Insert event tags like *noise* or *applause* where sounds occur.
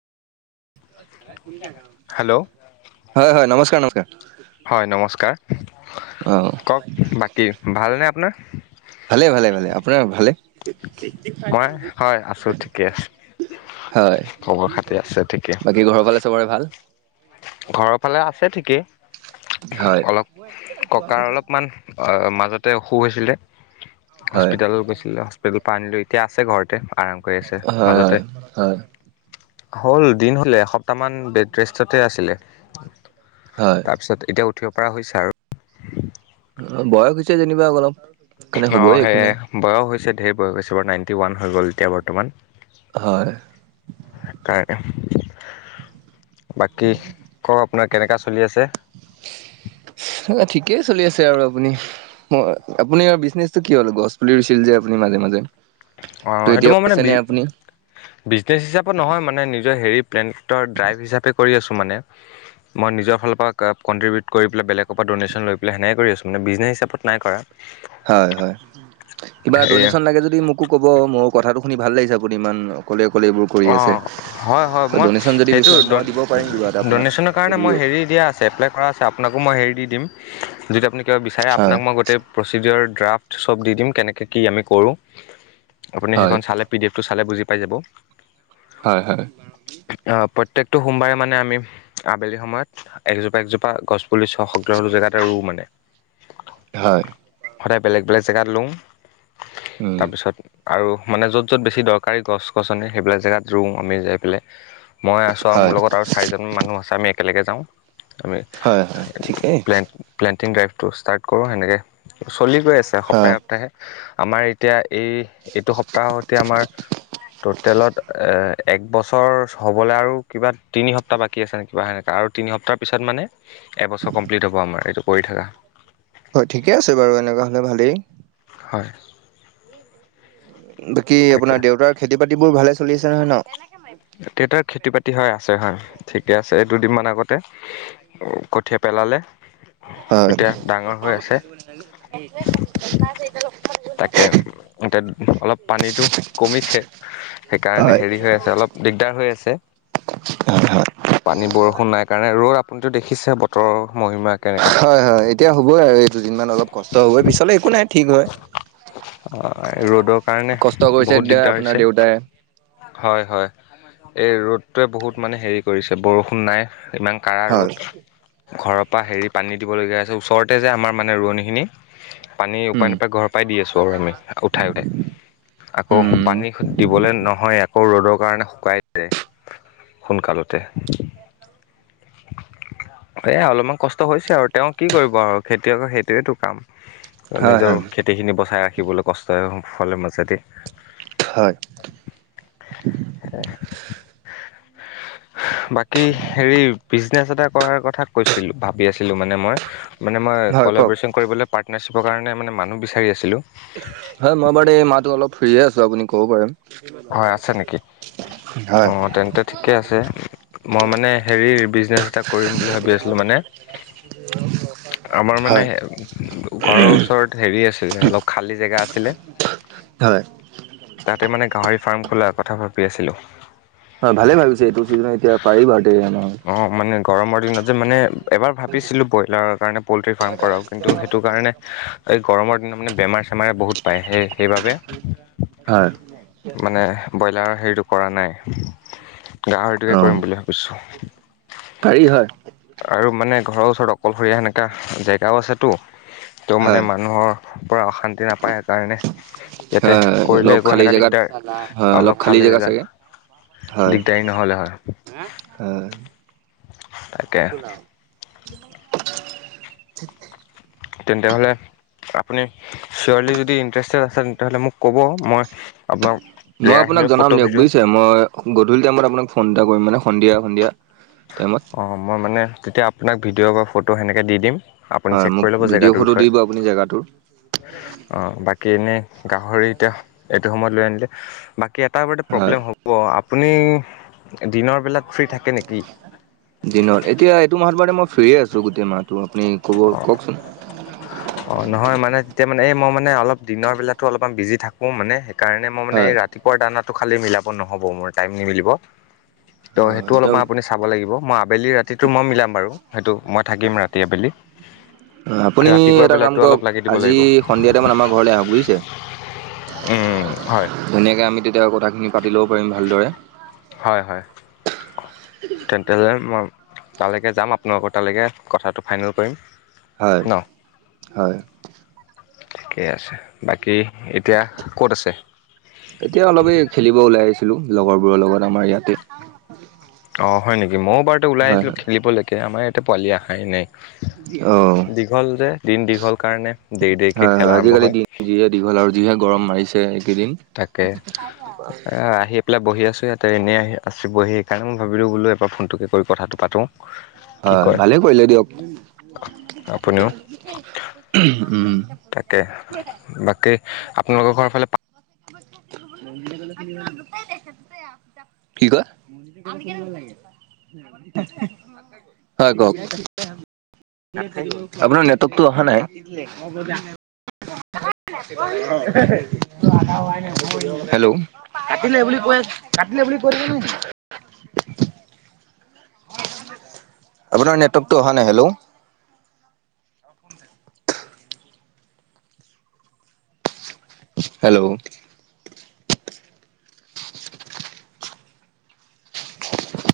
হয় হেল্ল' -হয়, নমস্কাৰ -নমস্কাৰ। হয়, নমস্কাৰ অ ক'ক বাকী ভালনে আপোনাৰ? ভালে- ভালে -ভালে আপোনাৰ ভালে? মই হয় আছোঁ ঠিকে আছে হয়, খবৰ খাতি আছে ঠিকে বাকী ঘৰৰ ফালে চবৰে ভাল? ঘৰৰ ফালে আছে ঠিকেই? হয় হয় অলপ ককাৰ অলপমান আহ মাজতে অসুখ হৈছিলে হয় হস্পিতেল গৈছিলে, হস্পিতেলৰ পৰা আনিলো এতিয়া আছে ঘৰতে। আৰাম কৰি আছে হয় মাজতে হয় হ'ল দিন হ'লে এসপ্তাহ মান বেডৰেষ্টতে আছিলে হয় তাৰপিছত এতিয়া উঠিব পৰা হৈছে আৰু। অহ, বয়স হৈছে যেনিবা অলপ। সেইকাৰণে হ'বই অহ, একো সেয়াই নাই বয়স হৈছে ধেৰ বয়স হৈছে বাৰু নাইনটি ওৱান হৈ গ'ল এতিয়া বৰ্তমান। হয়। হয় বাকী ক'ক আপোনাৰ কেনেকা চলি আছে? *unintelligible* ঠিকেই চলি আছে আৰু আপুনি -আপুনি বিজনেচ টো কি হ'ল গছ পুলি ৰুইছিল যে আপুনি মাজে -মাজে। অ', ত সেইটো এতিয়া মই মানে আছে বি নে আপুনি -বিজনেছ হিচাপত নহয় মানে নিজৰ হেৰি প্লেনটৰ ড্ৰাইভ হিচাপে কৰি আছোঁ মানে মই নিজৰ ফালৰ পৰা কণ্ট্ৰিবিউট কৰি পেলাই বেলেগৰ পৰা দনেশন লৈ পেলাই সেনেকে কৰিছোঁ মানে বিজনেছ হিচাপত নাই কৰা। হয়- হয় কিবা হেৰি ডনেচন লাগে যদি মোকো ক'ব মই কথাটো শুনি ভাল লাগিছে আপুনি ইমান ক'লে অকলে এইবোৰ কৰি আছে অঁ হয় হয় মই ডনেশন যদি সেইটো বিচাৰে মই দিব পাৰিম কিবা এটা আপোনাক ডনেশ্যনৰ কাৰণে যদি মই হেৰি দিয়া আছে এপ্লাই কৰা আছে আপোনাকো মই হেৰি দি দিম, যদি আপুনি কিবা বিচাৰে হয় আপোনাক মই গোটেই প্ৰচিডিঅ'ৰ ড্ৰাফ্ট চব দি দিম, কেনেকে কি আমি কৰোঁ আপুনি হয় সেইখন চালে পিডিএফ টো চালে বুজি পাই যাব। হয় হয়। প্ৰত্যেকটো সোমবাৰে মানে আমি আবেলি সময়ত একজোপা একজোপা গছপুলি চশগ্ৰ জেগাত ৰোঁ মানে। হয়। সদায় বেলেগ বেলেগ জেগাত ৰো উম তাৰপিছত। আৰু মানে য'ত য'ত বেছি দৰকাৰী গছ গছনে সেইবিলাক জেগাত ৰুওঁ আমি যাই পেলাই। মই আছোঁ আৰু মোৰ হয় লগত আৰু চাৰিজন মানুহ আছে আমি একেলগে যাওঁ। আমি হয় হয় ঠিকেই প্লে প্লেণ্টিং ড্ৰাইভটো ষ্টাৰ্ট কৰোঁ তেনেকে। চলি গৈ আছে হয় সপ্তাহে সপ্তাহে আমাৰ এতিয়া। এই এইটো সপ্তাহতে আমাৰ টটেলত এ এক বছৰ হ'বলৈ আৰু কিবা তিনি সপ্তাহ বাকী আছে নে কিবা সেনেকা আৰু তিনি তিনি সপ্তাহ পিছত মানে এবছৰ কমপ্লিট হ'ব, আমাৰ এইটো কৰি থকা। হয় ঠিকে আছে বাৰু এনেকুৱা হলে ভালেই। হয়। বাকী তাকে আপোনাৰ দেউতাৰ খেতি বাতিবোৰ ভালে চলি আছে নহয় ন? দেতাৰ খেতি টি বাতি হয় আছে হয় ঠিকে আছে দুদিনমান আগতে কঠিয়া পেলালে। এতিয়া ডাঙৰ হৈ আছে হয়। তাকে তাত অলপ পানীটো কমিছে, সেইকাৰণে হয় হেৰি হৈ আছে অলপ দিগ দাৰ হৈ আছে। *inaudible* পানী বৰষুণ নাই কাৰণে ৰ'দ আপুনিতটো দেখিছে বতৰৰ মহিমা কেনেকা হয় হয় এতিয়া হ'বই আৰু এই দুদিনমান অলপ কষ্ট হ'বই পিছলে একো নাই ঠিক হয়। ৰ'দৰ কাৰণে কষ্ট কৰিছে বহুত তেতিয়া দিগদাৰ আপোনাৰ হৈছে দেউতাই হয় হয়। এই ৰ'দটোৱে বহুত মানে হেৰি কৰিছে বৰষুণ নাই ইমান কাড়া ৰ'দ। হয় ঘৰৰ পৰা হেৰি পানী দিবলগীয়া আছে ওচৰতে যে আমাৰ মানে ৰোৱনীখিনি পানী ওপাই উম নোপাই ঘৰৰ পৰাই দি আছোঁ আৰু আমি উঠাই উঠাই আকৌ উম পানী দিবলে নহয় আকৌ ৰ'দক কাৰণে শুকাই যায় সোনকালতে *unintelligible* এ অলপমান কষ্ট হৈছে আৰু তেওঁ কি কৰিব আৰু খেতিয়কৰ সেইটোয়েটো কাম। হয় নিজৰ হয় খেতিখিনি বচাই ৰাখিবলৈ কষ্ট সফলৰ মাজেদি হয় বাকী হেৰি বিজনেছ এটা কৰাৰ কথা কৈছিলোঁ ভাবি আছিলোঁ মানে মই মানে মই হয় কওক কলাবেশচন কৰিবলৈ পাৰ পাৰ্টনাৰশ্বিপ কাৰণোনে মানুহ বিচাৰি আছিলোঁ। হয় মই বাৰু এই মাহো অলপ ফ্ৰীয়ে আছো আপুনি ক'ব পাৰে। হয় আছে নেকি হয়। অঁ তেন্তে ঠিকে আছে মই মানে হেৰি বিজনেছ এটা কৰিম বুলি ভাবি আছিলো মানে আমাৰ মানে। হয় ঘৰৰ ওচৰত হেৰি আছে। খালি জেগা আছিলে হয় তাতে মানে গাহৰি ফাৰ্ম খোলাৰ কথা ভাবি আছিলোঁ। হয় ভালে ভাবিছে এইটো চিজনত এতিয়া পাৰি অ', মানে *unintelligible* গৰমৰ দিনত যে মানে এবাৰ ভাবিছিলো ব্ৰইলাৰৰ কাৰণে পল্ট্ৰি ফাৰ্ম কৰাও কিন্তু সেইটো কাৰণে এই গৰমৰ দিনাত মানে বেমাৰ। চেমাৰে বহুত পায় সেই সেইবাবে হয়। মানে ব্ৰইলাৰ হেৰিটো কৰা নাই। গাহৰিটোকে অ', কৰিম বুলি ভাবিছো পাৰি হয়। আৰু মানে ঘৰৰ ওচৰত অকলশৰীয়া সেনেকুৱা জেগাও আছেতো ত হয়, মানে মানুহৰ পৰা অশান্তি নাপায়। সেইকাৰণে ইয়াতে হয়, কৰিলে অলপ একো খালী সেনেকুৱা জেগাত দিগদাৰ হয়, অলপ খালী খালে জেগা জেদা চাগে হয়। দিগদাৰী নহ'লে হয়। হয়, তাকে। *unintelligible* তেন্তে হলে আপুনি ছিওৰলি যদি ইটাৰেষ্টড আছে তেন্ত মোক ক'ব। মই আপোনাক মই আপোনাক জেগাখিনিৰ জনাম ফটো দিয়ক ভিডিঅ' বুজিছে। মই গধূলি টাইমত আপোনাক ফোন এটা কৰিম মানে। সন্ধিয়া, সন্ধিয়া টাইমত অঁ মই মানে তেতিয়া আপোনাক ভিডিঅ' বা ফটো সেনেকৈ দি দিম। আপুনি হয়, চেক মোক কৰি ল'ব ভিডিঅ' জেগাটোৰ ফটো দি বিষয়ে। দিব আপুনি জেগাটোৰ অ বাকী এনেই গাহৰি এতিয়া এইটো সময়ত লৈ আনিলে বাকী এটা বৰ হয়। প্ৰব্লেম হ'ব। আপুনি দিনৰ বিলাক দিনত, এতিয়া এইটো মাহত মানে মই ফ্ৰীয়ে আছো গোটেই মাহটো। আপুনি ক'ব কওকচোন। এতিয়া মানে এই মই মানে অলপ দিনৰ বেলাতো অলপমান বিজি থাকোঁ মানে। সেইকাৰণে মই মানে এই হয়। ৰাতিপুৱা দানত টো খালী মিলাব নহব মোৰ, টাইম নিমিলিব। ত সেইটো হয়, এতিয়া অলপমান আপুনি চাব লাগিব। মই *unintelligible* আবেলি ৰাতিটো মই মিলাম বাৰু। সেইটো মই থাকিম ৰাতি আবেলি। তুমি *unintelligible* এটা কাম কৰক। অলপ লাগি দিব আজি লাগিব সন্ধিয়া টাইমত আমাৰ ঘৰলে আহক বুজিছে। উম, হয় ধুনীয়াকে আমি তেতিয়া কথাখিনি পাতি ল'ব পাৰিম ভালদৰে। হয়, হয়। তেন্তে হ'লে মই তালেকে যাম, আপোনালোকৰ তালেকে। কথাটো ফাইনেল কৰিম। হয়, ন হয়। ঠিকেই আছে। বাকী এতিয়া ক'ত আছে? এতিয়া অলপ এই খেলিব ওলাই আহিছিলো। লগৰবোৰৰ লগত আমাৰ ইয়াতে। অঁ হয় নেকি? ময়ো বাৰুতে ওলাই হয় আহিছিলোঁ খেলিবলৈকে। আমাৰ ইয়াতে পোৱালি আহাই হয় অ'। নাই। দীঘল যে দিন দীঘল কাৰণে দেৰি দেৰিকে খেল আৰম্ভ হয়। বাৰু যিহে গৰম মাৰিছে এইকেইদিন। তাকে, আহ আহিয়ে বহি আছোঁ ইয়াতে এনেই আহি আছে ব। সেইকাৰণে মই ভাবিলো বোলো এবা ফোনটোকে কৰি কথাটো পাতোঁ। কি হয়, কয় ভালে কৰিলে দিয়ক। আপুনিও, উম তাকে বাকী আপোনালোকৰ ঘৰৰ ফালে কি কয়? হয়, কওক। আপোনাৰ নেটৱকটো অহা নাই? *unintelligible* হেল্ল', কাটিলে বুলি কৈ আছোঁ কাটিলে বুলি কৈ দিব *unintelligible* *unintelligible* আপোনাৰ নেটৱকটো অহা নাই। Hello hello.